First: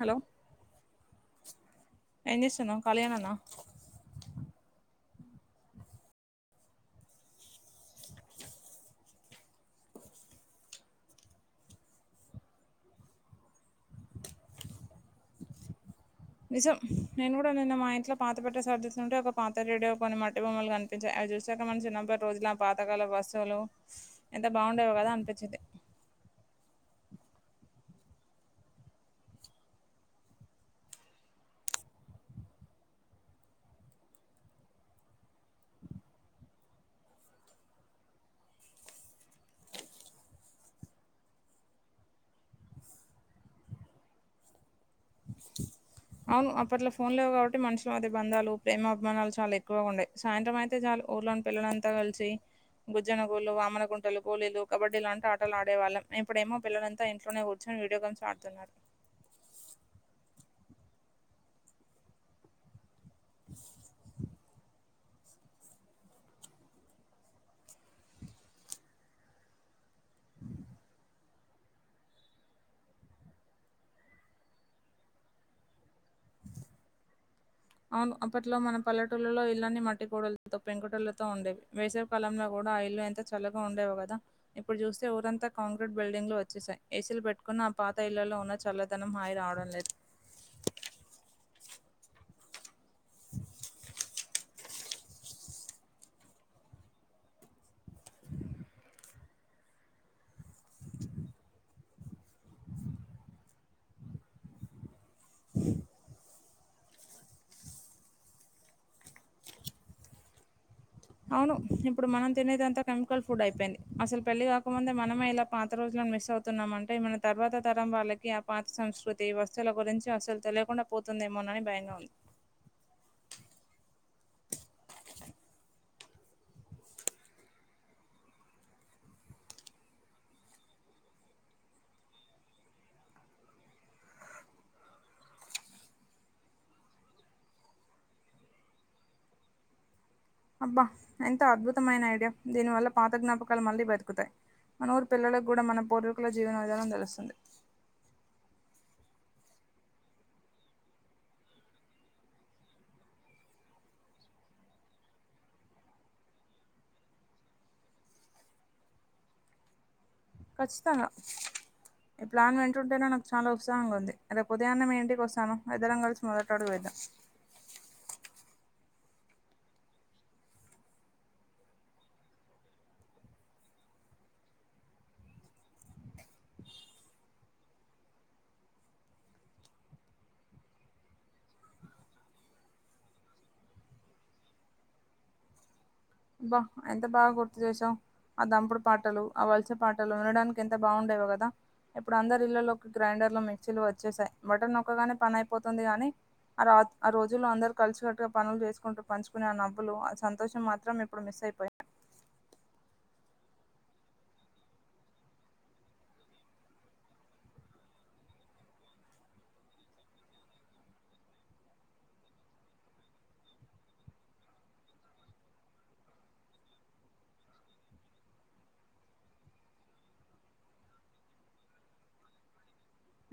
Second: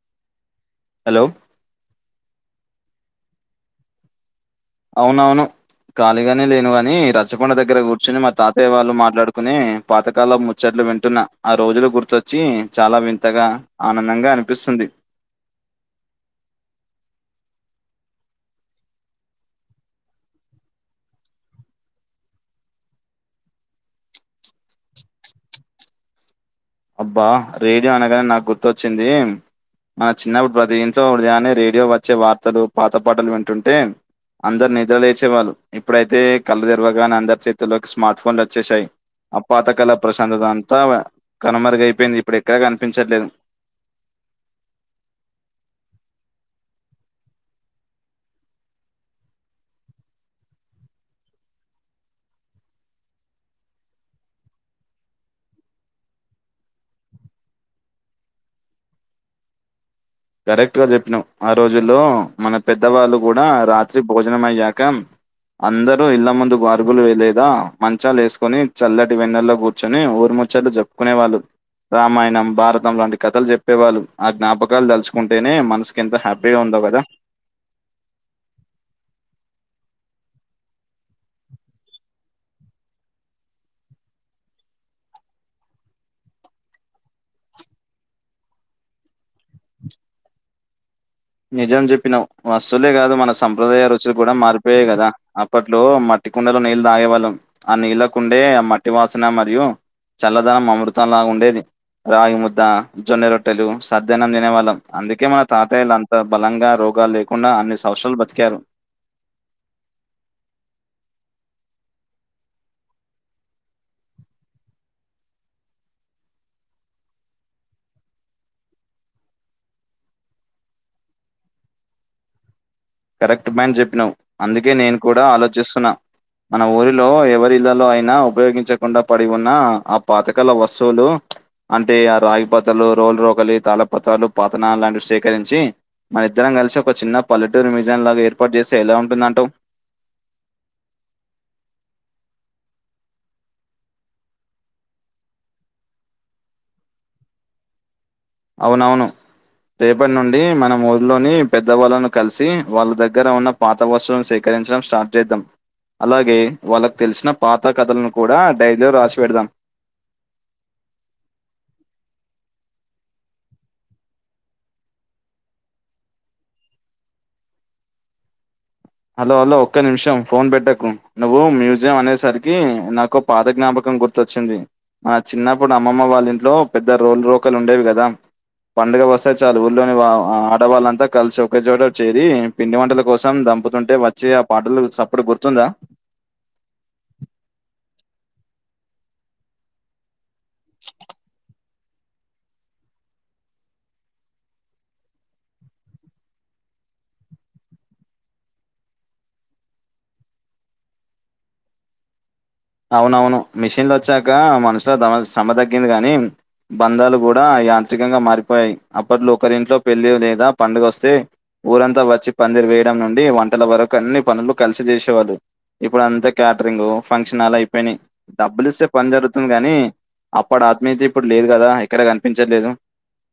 Hello hello ఏం జేస్తున్నవ్ కలీగనేనా ఔనవును కాళీగనే లేనుగనీ రచ్చకొండ దగ్గర గూర్చొని మా తాతయ్య వాళ్ళు మాట్లాడుకునె పాతకాల ముచ్చట్ల్ వింటున్నా ఆ రోజులు గుర్తొచ్చీ చాలా వింతగా ఆనందంగా అన్పిస్తుంది నిజం నేన్గుడ నిన్న మా ఇంట్లో పాత పెట్టె సర్దుతుంటే ఒక పాత రేడియో కొన్ని మట్టి బొమ్మల్ గన్పించాయ్ అవి జూసాక మన చిన్నప్పట్ రోజులు ఆ పాతకాలపు వస్తువులూ ఎంత బావుండేవో గదా అన్పిచ్చింది అబ్బా రేడియో అనగానె నాక్ గుర్తొచ్చిందీ మన చిన్నప్పుడ్ ప్రతి ఇంట్లో వృదయ్యాన్నే రేడియో వచ్చే వార్తలూ పాత పాటల్ వింటుంటే అందర్ నిద్రలేచేవాళ్ళు ఇప్పుడైతే కళ్ళు తెరవగానే అందరి చేతుల్లోకి స్మార్ట్ ఫోన్లోచ్చేస్యాయ్ ఆ పాత కాల ప్రశాందత అంతా ప కనుమరుగైపోయింది ఇప్పుడెక్కడ గనిపించట్లేదు ఔను అప్పట్లో ఫోన్లేవ్ గాబట్టి మనుషుల మధ్య బంధాలు ప్రేమభిమానాలు చాలా ఎక్కువగా ఉండే సాయంత్రం ఐతే చాలు ఊర్లోని పిల్లలంత గల్సీ గుజ్జనగోళ్లు వామనగుంటలు గోలీలు కబడ్డీ లాంట్ ఆటల్ ఆడేవాళ్ళం ఇప్పుడేమో పిల్లల్లంత ఇంట్లోనే గూర్చో నీ వీడియో గేమ్స్ ఆడ్తున్నారు కరెక్ట్ గా జెప్పినావ్ ఆ రోజుల్లో మన పెద్దవాళ్ళు గూడా రాత్రి భోజనం అయ్యాక అందరూ ఇళ్ల ముందు వార్గులు వేయ్ లేదా మంచాలేస్కొని చల్లటి వెన్నెల్లో గూర్చొని ఊరు ముచ్చట్లు జెప్కునే వాళ్ళు రామాయణం భారతం వంటి కథలు జెప్పేవాళ్ళు ఆ జ్ఞాపకాల్ దల్చ్ కుంటేనే మన్సుకి ఎంత హ్యాపీగా ఉందో గదా ఔను అప్పట్లో మన పల్లెటూల్లలో ఇల్లన్నీ మట్టి కోడల్తో పెంకుటిల్లతో ఉండేవి వేసవి కాలంలో గుడ ఆ యిల్లు ఎంత చల్లగా ఉండేవో గద ఇప్పుడ్ జూస్తే ఊరంతా కాంక్రీట్ బిల్డింగ్లు వచ్చేసాయ్ ఏసీల్ పెట్కున్న ఆ పాత ఇళ్లల్లో ఉన్న చల్లదనం హాయి రావడం లేదు నిజం జెప్పినవ్ వస్తువులే గాదు మన సంప్రదాయ రుచులు కూడా మారిపోయాయ్ గదా అప్పట్లో మట్ మట్టి కుండలో నీల్ తాగేవాళ్ళం ఆ నీళ్ళ కుండే అ మట్టి వాసనా మరియు చల్లదనం అమృతంలా ఉండేది రాగి ముద్దా జొన్నె రొట్టెలూ సద్దెన్నం దినేవాళ్ళం అందుకే మన తాతయలం బలంగా రోగాల్లేకుండా అన్ని సవస్రాల్ బతిక్యారు ఔను ఇప్పుడు మనం తినేదంతా కెమికల్ ఫుడ్ ఐపోయింది అసల్ పెళ్లి గాకముందే మనమే ఇలా పాత రోజుల మిస్ అవుతున్నాం అంటే మన తర్వాత తరం వాళ్ళకీ ఆ పాత సంస్కృతి వస్తువుల గురించి అస్సలు తెలియకుండా పోతుం తుందేమోనని బయంగా ఉంది కరెక్ట్ పాయింట్ జెప్పినవ్ అందుకే నేన్ కూడా ఆలోచిస్తున్నా మన ఊరిలో ఎవరిళ్లలో ఐనా ఉపయోగించకుండ పడి ఉన్నా ఆ పాతకాల వస్తువులూ అంటే ఆ రాగి పతలూ రోలు రోకలీ తాళ పత్రాలు పాతనానలంటివి సేకరించీ మనిద్దరం గల్సి ఒక చిన్న పల్లెటూరి మ్యూజియం లాగ ఏర్పాట్ జేస్తే ఎలా ఉంటుందంటవ్ అబ్బా ఎంత అద్భుతమైన ఐడియా దీని వల్ల పాత జ్ఞాపకాల్ మళ్ళీ బతుకుతాయ్ మన ఊర్ పిల్లలగూడ మన పూర్వీకుల జీవన విధానం దెలుస్తుంది ఔనవును రేపట్నుండీ మనం ఊర్లోనీ పెద్దవాళ్ళను కల్సీ వాళ్ళ దగ్గర ఉన్న పాత వస్తువులను సేక రించడం స్టార్ట్ జేద్దం అలాగే వాళ్ళక్ తెల్సిన పాత కథలను కూడా డైరీలో రాసి పెడ్దాం కచ్చితంగ ఈ ప్లాన్ వింటుంటేనే నాకు చాలా ఉత్సాహంగా ఉంది రేప్ ఉదయాన్నే మీ ఇంటికొస్తాను ఇద్దరం గల్సి మొదట అడుగు వేద్దాం హలో హలో ఒక్క నిమిషం ఫోన్ బెట్టకూ నువ్వూ మ్యూజియం అనేసరికీ నాకో పాద జ్ఞాపకం గుర్తొచ్చిందీ ఆ చిన్నప్పుడు అమ్మమ్మ వాళ్లింట్లో పెద్ద రోల్ రోకలుండేవి గదా పండుగ వస్తే చాలు ఊర్లోని ఆడవాళ్ళంతా కలిసి ఒకే చోట చేరి పిండి వంటల కోసం దంప అంటే వచ్చి ఆ పాటలు సప్పుడు గుర్తుందా బా ఎంత బాగా గుర్తు చేసావ్ ఆ దంపుడు పాటలు ఆ వలస పాటలు వినడానికి ఎంత బావుండేవో కదా ఇప్పుడు అందరు ఇళ్లలోకి గ్రైండర్ లో మిక్సీలు వచ్చేసాయి బటన్ నొక్కగానే పని అయిపోతుంది గానీ ఆ రా ఆ రోజుల్లో అందరూ కలిసి కట్టుగా పనులు చేసుకుంటూ పంచుకునే ఆ నవ్వులు ఆ సంతోషం మాత్రం అప్పుడు మిస్ అయిపోయ్ అవునవును మిషిన్ లోచ్చాక మనుషుల దమ శ్రమ తగ్గింది గాని బంధాలు కూడా యంత్రికంగా మారిపోయాయి అప్పట్లో ఒకరింట్లో పెళ్లి లేదా పండుగ వస్తే ఊరంతా వచ్చి పందిరి వేయటం నుండి వంటల వరకు అన్ని పనులు కలిసి చేసేవాళ్ళు ఇప్పుడంతా క్యాటరింగ్ ఫ క్షణాలయిపోయినాయ్ డబ్బులిస్తే పని జరుగుతుంది గాని అప్పడు ఆత్మీయత ఇప్పుడు లేదు కదా ఎక్కడ కనిపించట్లేదు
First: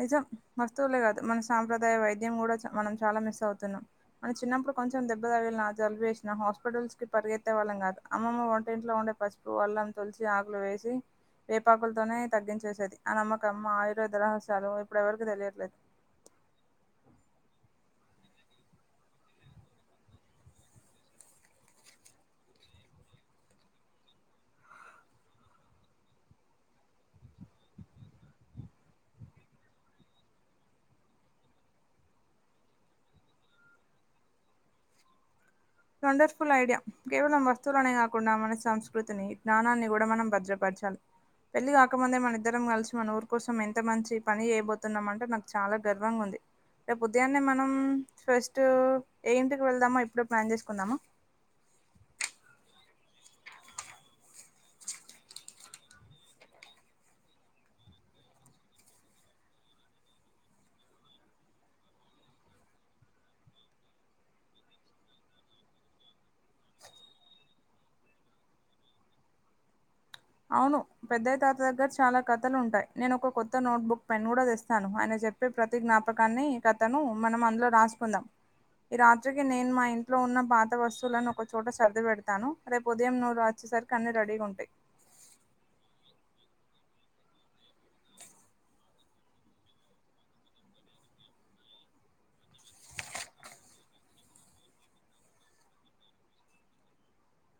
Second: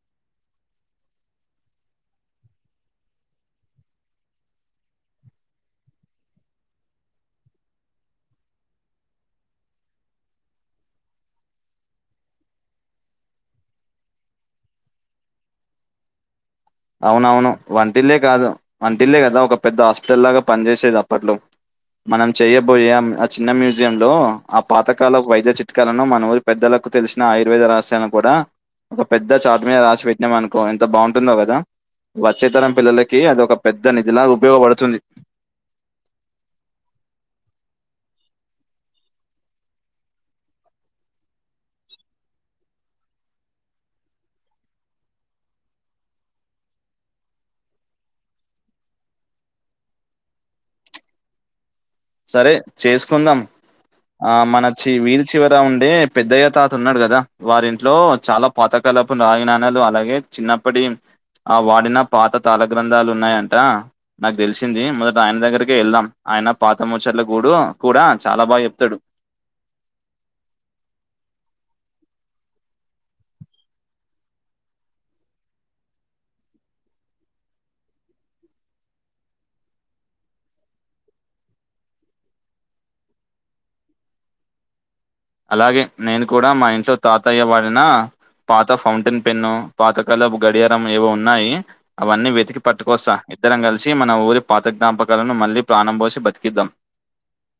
నిజం వస్తువులే కాదు మన సాంప్రదాయ వైద్యం కూడా చ మనం చాలా మిస్ అవుతున్నాం మన చిన్నప్పుడు కొంచెం దెబ్బదగిలిన జలుబు చేసిన హాస్పిటల్ కి పరిగెత్తే వాళ్ళం కాదు అమ్మమ్మ వంటింట్లో ఉండే పసుపు వాళ్ తులసి ఆకులు వేసి వేపాకులతోనే తగ్గించేసేది ఆ నమ్మక అమ్మ ఆయుర్వేద రహస్ చాలు ఇప్పుడు ఎవరికి తెలియట్లేదు అవునవును వంటిల్లే కాదు వంటిల్లే కదా ఒక పెద్ద హాస్పిటల్ లాగా పనిచేసేది అప్పట్లో మనం చెయ్యబోయే ఆ చిన్న మ్యూజియ లో ఆ పాతకాల వైద్య చిట్కాలను మన పెద్దల నా తెలిసిన ఆయుర్వేద రహస్యాలు కూడా ఒక పెద్ద చాటు మీద రాసి పెట్టినాం అనుకో ఎంత బాగుంటుందో కదా వచ్చేతరం పిల్లలకి అది ఒక పెద్ద నిధిలాగా ఉపయోగపడుతుంది వండర్ఫుల్ ఐడియా కేవలం వస్తువులనే కాకుండా మన సంస్కృతిని జ్ఞానాన్ని కూడా మనం భద్రపడ చాలి పెళ్లి కాకముందే మన ఇద్దరం కలిసి మన ఊరు కోసం ఎంత మంచి పని చేయబోతున్నామంటే నాకు చాలా గర్వంగా ఉంది రేపు ఉదయాన్నే మనం ఫస్ట్ ఏ ఇంటికి వెళ్దామో ఇప్పుడో ప్లాన్ చేసుకు కుందామా సరే చేసుకుందాం ఆ మన చి విధి చివర ఉండే పెద్ద్య తాత ఉన్నాడు కదా వారింట్లో చాలా పాతక కాలపు రాగి నాణాలు అలాగే చిన్నప్పటి ఆ వాడిన పాత తాలగ్రంథాలు ఉన్నాయంట నాకు తెలిసింది మొదట ఆయన దగ్గరికే వెళ్దాం ఆయన పాతముచట్ల గడు కూడా చాలా బాగా చెప్తాడు అవును పెద్దయ తాత దగ్గర చాలా కథలు ఉంటాయి నేను ఒక కొత్త నోట్బుక్ పెన్ కూడా తెస్తాను ఆయన చెప్పే ప్రతి జ్ఞాపకాన్ని కథను మనం అందులో రాసుకుందాం ఈ రాత్రికి నేను మా ఇంట్లో ఉన్న పాత వస్తువులను ఒక చోట సర్ది పెడతాను రేపు ఉదయం నువ్వు రాస్ సార్ అన్ని రెడీగా ఉంటాయి అలాగే నేను కూడా మా ఇంట్లో తాతయ్య వాడిన పాత ఫౌంటైన్ పెన్ను పాత కాలపు గడియారం ఏవో ఉన్నాయి అవన్నీ వెతికి పట్టుకొస్తా ఇద్దరం కలిసి మన ఊరి పాత జ్ఞాపకాలను మళ్ళీ ప్రాణం పోసి బతికిద్దాం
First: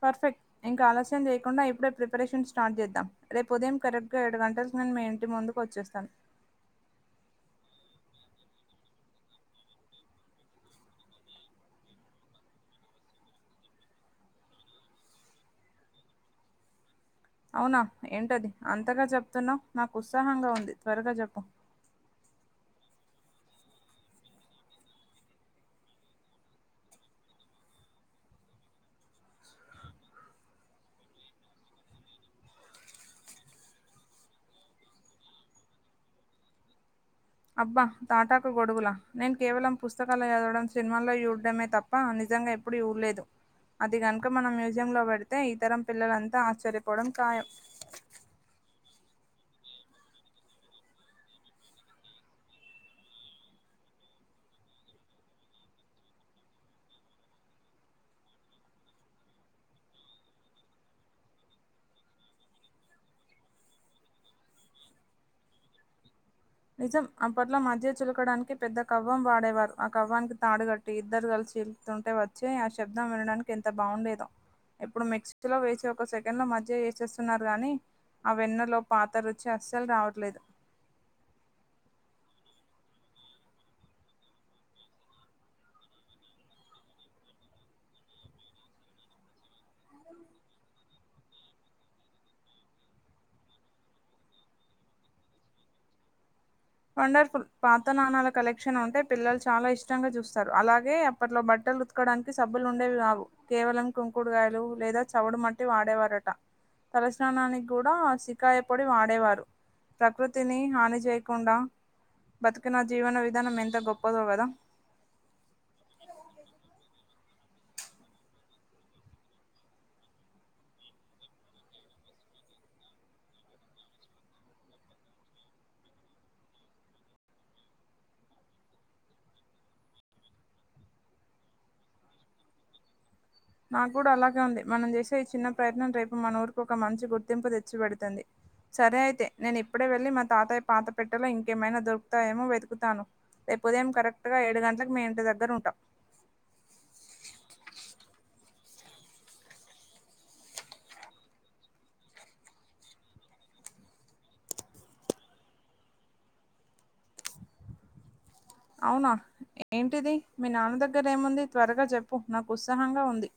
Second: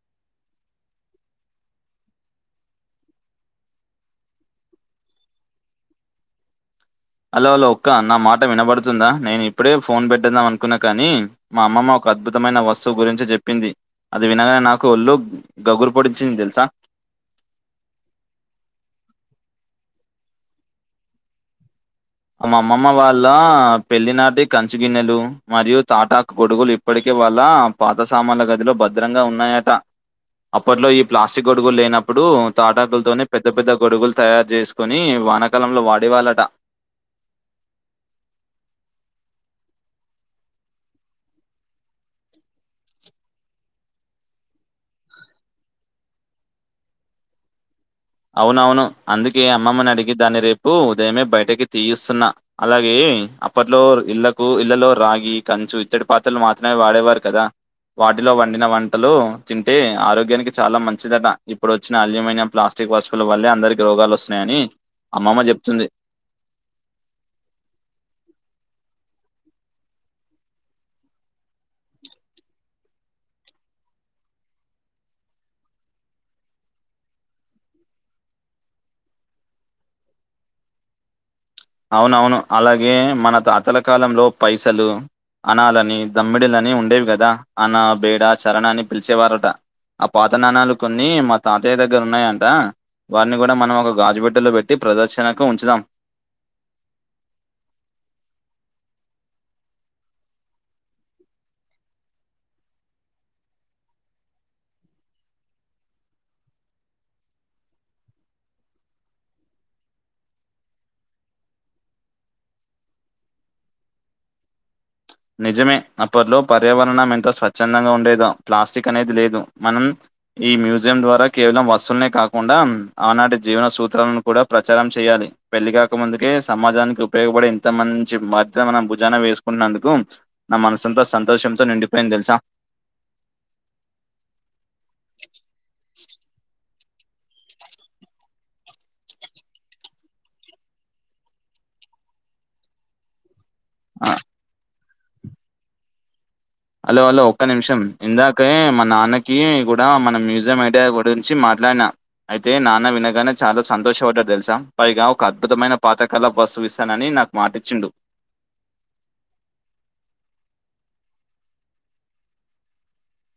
పర్ఫెక్ట్ ఇంకా ఆలస్యం చేయకుండా ఇప్పుడే ప్రిపరేషన్ స్టార్ట్ చేద్దాం రేపు ఉదయం కరెక్ట్గా ఏడు గంటల నేను మీ ఇంటి ముందుకు వచ్చేస్తాను హలో హలో ఒక్క నా మాట వినబడుతుందా నేను ఇప్పుడే ఫోన్ పెట్టద్దాం అనుకున్నా కాని మా అమ్మమ్మ అద్భుతమైన వస్తువు గురించి చెప్పింది అది వినగానే నాకు ఒళ్ళు గగుర్పొడించింది తెలుసా అవునా ఏంటది అంతగా చెప్తున్నావు నాకు ఉత్సాహంగా ఉంది త్వరగా చెప్పు మా అమ్మమ్మ వాళ్ళ పెళ్లి నాటి కంచు గిన్నెలు మరియు తాటాకు గొడుగులు ఇప్పటికే వాళ్ళ పాత సామాన్ల గదిలో భద్రంగా ఉన్నాయట అప్పట్లో ఈ ప్లాస్టిక్ గొడుగులు లేనప్పుడు తాటాకులతోనే పెద్ద పెద్ద గొడుగులు తయారు చేసుకొని వానాకాలంలో వాడేవాళ్ళట అబ్బా తాటాకు గొడుగులా నేను కేవలం పుస్తకాలు చదవడం సినిమాల్లో చూడడమే తప్ప అని నిజంగా ఎప్పుడు చూళ్ళేదు అది కనుక మనం మ్యూజియంలో పెడితే ఇతరం పిల్లలంతా ఆశ్చర్యపోవడం ఖాయం అవునవును అందుకే అమ్మమ్మని అడిగి దాన్ని రేపు ఉదయమే బయటకి తీయిస్తున్నా అలాగే అప్పట్లో ఇళ్లకు ఇళ్లలో రాగి కంచు ఇత్తడి పాత్రలు మాత్రమే వాడేవారు కదా వాటిలో వండిన వంటలు తింటే ఆరోగ్యానికి చాలా మంచిదట ఇప్పుడు వచ్చిన అల్యూమినియం ప్లాస్టిక్ స్క్ హాస్పిటల్ వల్ అందరికి రోగాలు వస్తున్నాయని అమ్మమ్మ చెప్తుంది నిజం అప్పట్లో మధ్య చులకడానికి పెద్ద కవ్వం వాడేవారు ఆ కవ్వానికి తాడు కట్టి ఇద్దరు కలిసి చితుంటే వచ్చి ఆ శబ్దం వినడానికి ఎంత బాగుండేదో ఇప్పుడు మిక్సీ లో వేసి ఒక సెకండ్ లో మధ్య వేసేస్తున్నారు గాని ఆ వెన్నలో పాత రుచి అస్సలు రావట్లేదు అవునవును అలాగే మన తాతల కాలంలో పైసలు అనాలని దమ్మిడిలని ఉండేవి గదా అన బేడ చరణ అని పిలిచేవారట ఆ పాత నాణాలు కొన్ని మా తాతయ్య దగ్గర ఉన్నాయంట వారిని కూడా మనం ఒక గాజుబెట్టలో పెట్టి ప్రదర్శనకు ఉంచుదాం వండర్ఫుల్ పాత నాణాల కలెక్షన్ ఉంటే పిల్లలు చాలా ఇష్టంగా చూస్తారు అలాగే అప్పట్లో బట్ బట్టలు ఉత్కడానికి సబ్బులు ఉండేవి కావు కేవలం కుంకుడుగాయలు లేదా చవుడు మట్టి వాడేవారట తలస్నానానికి కూడా సికాయపొడి వాడేవారు ప్రకృతిని హాని చే కుండా బతికిన జీవన విధానం ఎంత గొప్పదో గదా నిజమే అప్పట్లో పర్యావరణం ఎంత స్వచ్ఛందంగా ఉండేదో ప్లాస్టిక్ అనేది లేదు మనం ఈ మ్యూజియం ద్వారా కేవలం వస్తులనే కాకు ండా ఆనాటి జీవన సూత్రాలను కూడా ప్రచారం చేయాలి పెళ్లి కాక ముందుకే సమాజానికి ఉపయోగప ఇంత మంచి మధ మన భుజాన వేసుకుంటున్నందుకు నా మనసంతా సంతోషంతో నిండిపోయింది తెలుసా నాకు కూడా అలాగే ఉంది మనం చేసే ఈ చిన్న ప్రయత్నం రేపు మన ఊరుకో క మంచి గుర్తింపు తెచ్చిపెడుతంది సరే అయితే నేను ఇప్పుడే వెళ్ళి మా తాతయ్య పాత పెట్టలో ఇంకేమైనా దొరుకుతాయేమో వెతుకుతాను రేపు ఉదయం ఆ, కరెక్ట్ గా ఏడు గంట్లకు మీ ఇంటి దగ్గర ఉంటా హలో అలో ఒక్క నిమిషం ఇందాకే మా నాన్నకి కూడా మన మ్యూజియం ఐడియా గురించి మా ట్లానా అయితే నాన్న వినగానే చాలా సంతోషపడ్డాడు తెలుసా పైగా ఒక అద్భుతమైన పాతకళప్ వస్ చూపిస్తానని నాకు మాటిచ్చిండు అవునా ఏంటిది మీ నాన్న దగ్గర ఏముంది త్వరగా చెప్పు నాకు ఉత్సాహంగా ఉంది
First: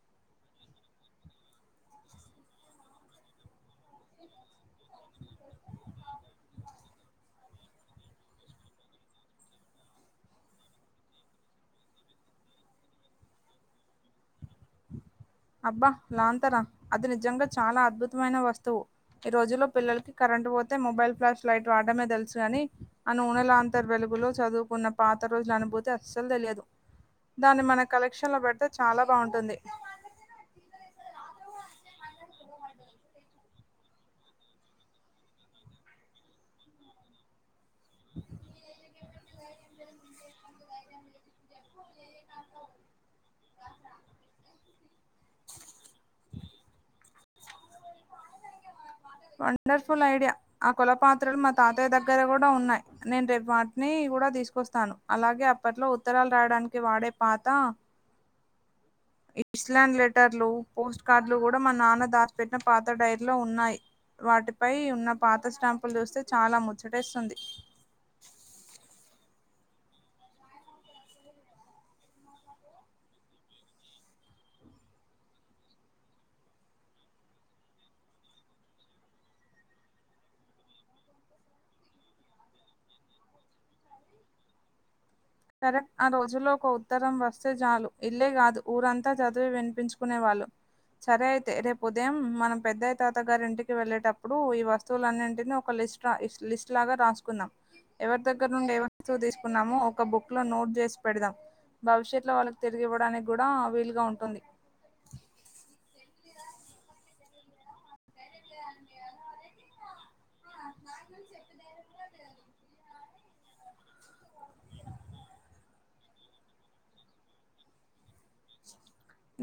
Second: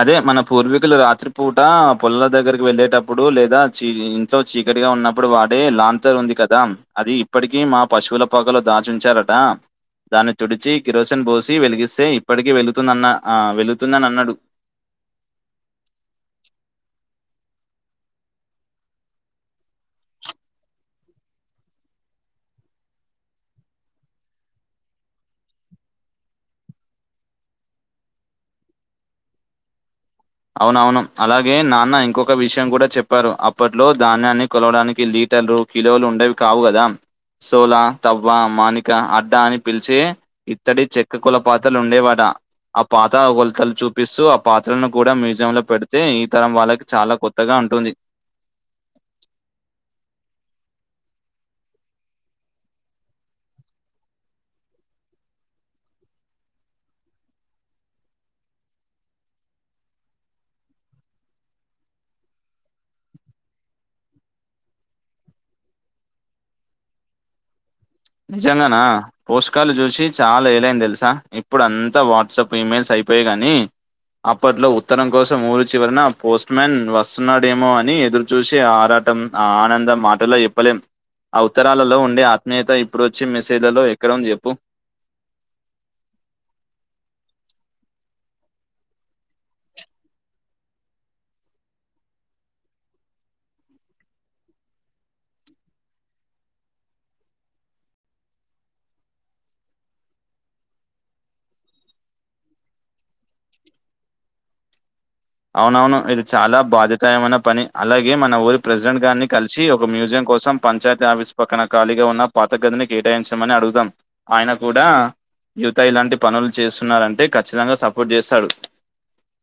అదే మన పూర్వీకులు రాత్రి పూట పొలల దగ్గరికి వెళ్ళలేటప్పుడు లేదా చీ ఇంట్లో చీకటి ఉన్నప్పుడు వాడే లాంతర్ ఉంది కదా అది ఇప్పటికీ మా పశువుల పాకలో దాచుంచారట దాన్ని తుడిచి కిరోసిన్ బోసి వెలిగిస్తే ఇప్పటికి వెళతుందన్న అ వెల్ తుందని అన్నాడు అబ్బా లాంతరా అది నిజంగా చాలా అద్భుతమైన వస్తువు ఈ రోజుల్లో పిల్లలకి కరెంట్ పోతే మొబైల్ ఫ్లాష్ లైట్ వాడమే తెలుసుగాని అనూనెలాంతర్ వెలు గులో చదువుకున్న పాత రోజుల అనుభూతి అస్సలు తెలియదు దాన్ని మన కలెక్షన్ లో పెడితే చాలా బాగుంటుంది అవునవును అలాగే ఇప్పట్లో ధాన్యాన్ని కొలవడానికి లీటర్లు కిలోలు ఉండేవి కావు కదా సోలా తవ్వ మాణిక అడ్డా అని పిలిచి ఇత్తడి చెక్క కులపాతలు ఉండేవాడా ఆ పాత ఒల్తలు చూపిస్తూ ఆ పాత్రలను కూడా మ్యూజియంలో పెడితే ఈ తరం వాళ్ళకి చాలా కొత్తగా ఉంటుంది వండర్ఫుల్ ఐడియా ఆ కొల పాత్రలు మా తాతయ్య దగ్గర కూడా ఉన్నాయి నేను రేపు వాటిని కూడా తీసుకొస్తాను అలాగే అప్పట్లో ఉత్తరాలు రాయడానికి వాడే పాత ఇస్లాం లెటర్లు పోస్ట్ కార్డులు కూడా మా నాన్న దాచిపెట్టిన పాత్ర డైరీలో ఉన్నాయి వాటిపై ఉన్న పాత స్టాంపులు చూస్తే చాలా ముచ్చటేస్తుంది నిజంగానా పోస్ట్ కాడ్లు చూసి చాలా ఏలైంది తెల్సా ఇప్పుడు అంతా వాట్సాప్ ఇమెయిల్స్ అయి పోయి గాని అప్పట్లో ఉత్తరం కోసం ఊరు చివరిన పోస్ట్ మన్ వస్తున్నాడేమో అని ఎదురు చూసి ఆరా టం ఆ ఆనందం మాటల్లో చెప్పలేం ఆ ఉత్తరాలలో ఉండే ఆత్మీయత ఇప్పుడోచ్చి మెసేజ్లలో ఎక్కడుంది చెప్పు కరెక్ట్ ఆ రోజులో ఒక ఉత్తరం వస్తే చాలు ఇల్లే కాదు ఊరంతా చదివి వినిపించుకునేవాళ్ళు సరే అయితే రేపు ఉదయం మన పెద్దయ్యా తాత గారి ఇంటికి వెళ్ళేటప్పుడు ఈ వస్తువులన్నింటిని ఒక ఎస్ట్రా లిస్ లిస్ట్ లాగా రాసుకుందాం ఎవరి దగ్గర నుండి ఏ వస్తువు తీసుకున్నామో ఒక బుక్ లో నోట్ చేసి పెడదాం. భవిష్యత్లో వాళ్ళకి తిరిగి ఇవ్వడానికి కూడా వీలుగా ఉంటుంది. అవునవును ఇది చాలా బాధ్యతాయమైన పని అలాగే మన ఊరి ప్రెసిడెంట్ గారిని కలిసి ఒక మ్యూజియం కోసం పంచాయతీ ఆఫీసు పక్కన ఖాళీగా ఉన్న పాత గదినీ కేటాయించమని అడుగుదాం ఆయన కూడా యువత ఇలాంటి పనులు చేస్తున్నారంటే ఖచ్చితంగా సపోర్ట్ చేస్తాడు.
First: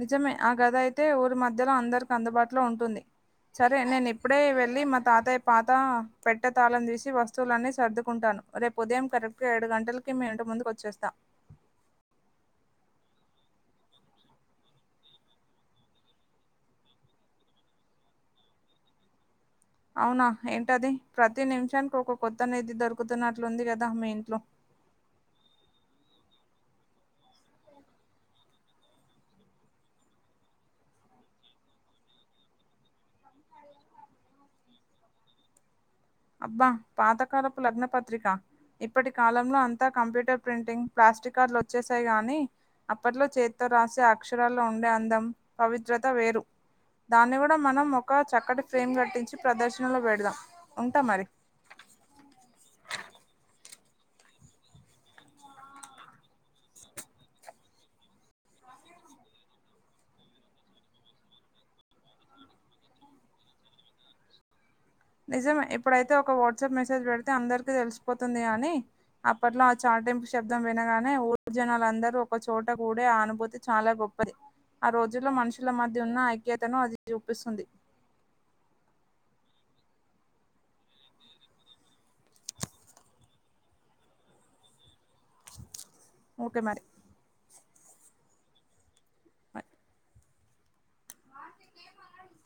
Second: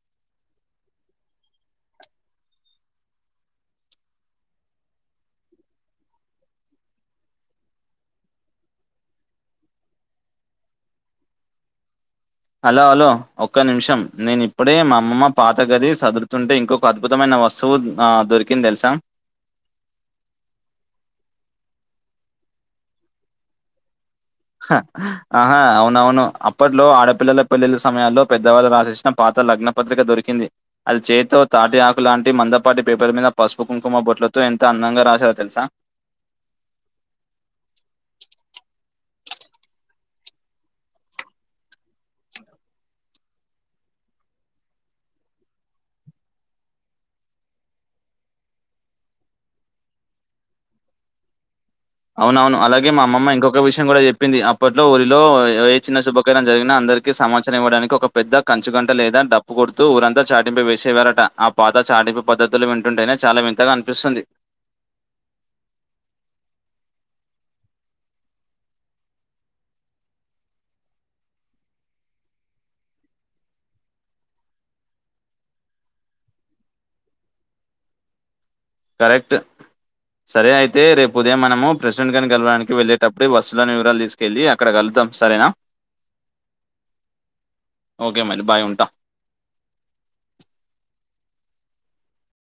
నిజమే ఆ గది అయితే ఊరి మధ్యలో అందరికి అందుబాటులో ఉంటుంది. సరే నేను ఇప్పుడే వెళ్ళి మా తాతయ్య పాత పెట్టే తాళం తీసి వస్తువులన్నీ సర్దుకుంటాను. రేపు ఉదయం కరెక్ట్ గా ఏడు గంటలకి మీ ఇంటి ముందుకు వచ్చేస్తా హలో హలో ఒక్క నిమిషం నేను ఇప్పుడే మా అమ్మమ్మ పాత గది సదురుతుంటే ఇంకొక అద్భుతమైన వస్తువు ఆ దొరికింది తెలుసా? అవునా ఏంటది ప్రతి నిమిషానికి ఒక కొత్త నిధి దొరుకుతున్నట్లు ఉంది కదా మీ ఇంట్లో హా ఆ అవును అవును అప్ అప్పట్లో ఆడపిల్లల పెళ్లిళ్ల సమయాలో పెద్దవాళ్ళు రాసేసిన పాత లగ్నపత్రిక దొరికింది అది చేతితో తాటిఆకు లాంటి మందపాటి పేపర్ల మీద పసుపు, కుంకుమ బొట్లతో ఎంత అందంగా రాశారో తెలుసా. అబ్బా పాతకాలపు లగ్న పత్రికా ఇప్పటి కాలంలో అంతా కంప్యూటర్ ప్రింటింగ్ ప్లాస్టిక్ కార్డ్లు వచ్చేసాయి గాని అప్పట్లో చేతితో రాసే అక్షరాల్లో ఉండే అందం, పవిత్రత వేరు. దాన్ని కూడా మనం ఒక చక్కటి ఫ్రేమ్ కట్టించి ప్రదర్శనలో పెడదాం. ఉంటా మరి అవునవును అలాగే మా అమ్మమ్మ ఇంకొక విషయం కూడా చెప్పింది. అప్పట్లో ఊరిలో ఏ చిన్న శుభకార్య జరిగినా అ అందరికి సమాచారం ఇవ్వడానికి ఒక పెద్ద కంచుగంట లేదా డప్పు కొడుతూ ఊరంతా చాటింపే వేసేవారట ఆ పాత చాటింపు పద్ధతులు వింటుంటేయినే చాలా వింతగా అనిపిస్తుంది. నిజమె ఇప్పుడైతే ఒక వాట్సాప్ మెసేజ్ పెడితే అందరికిీ తెలిసిపోతుంది అని అప్పట్లో ఆ చాటింపు శబ్దం వినగానే ఊరుజనాలందరూ ఒక చోటకూడే ఆ అనుభూతి చాలా గొప్ప ది ఆ రోజుల్లో మనుషుల మధ్య ఉన్న ఐక్యతను అది చూపిస్తుంది. కరెక్ట్ సరే అయితే రేపు ఉదయం మనము ప్రెసిడెంట్ గారిని గెలవడానికి వెళ్ళేటప్పుడు బస్సులోని వివరాలు తీసుకెళ్ళి అక్కడ కలుద్దాం. సరేనా ఒకే మరి ఒకే మళ్ళీ బాయ్ ఉంటా. బాయ్ వాసుకి ఏమనడు స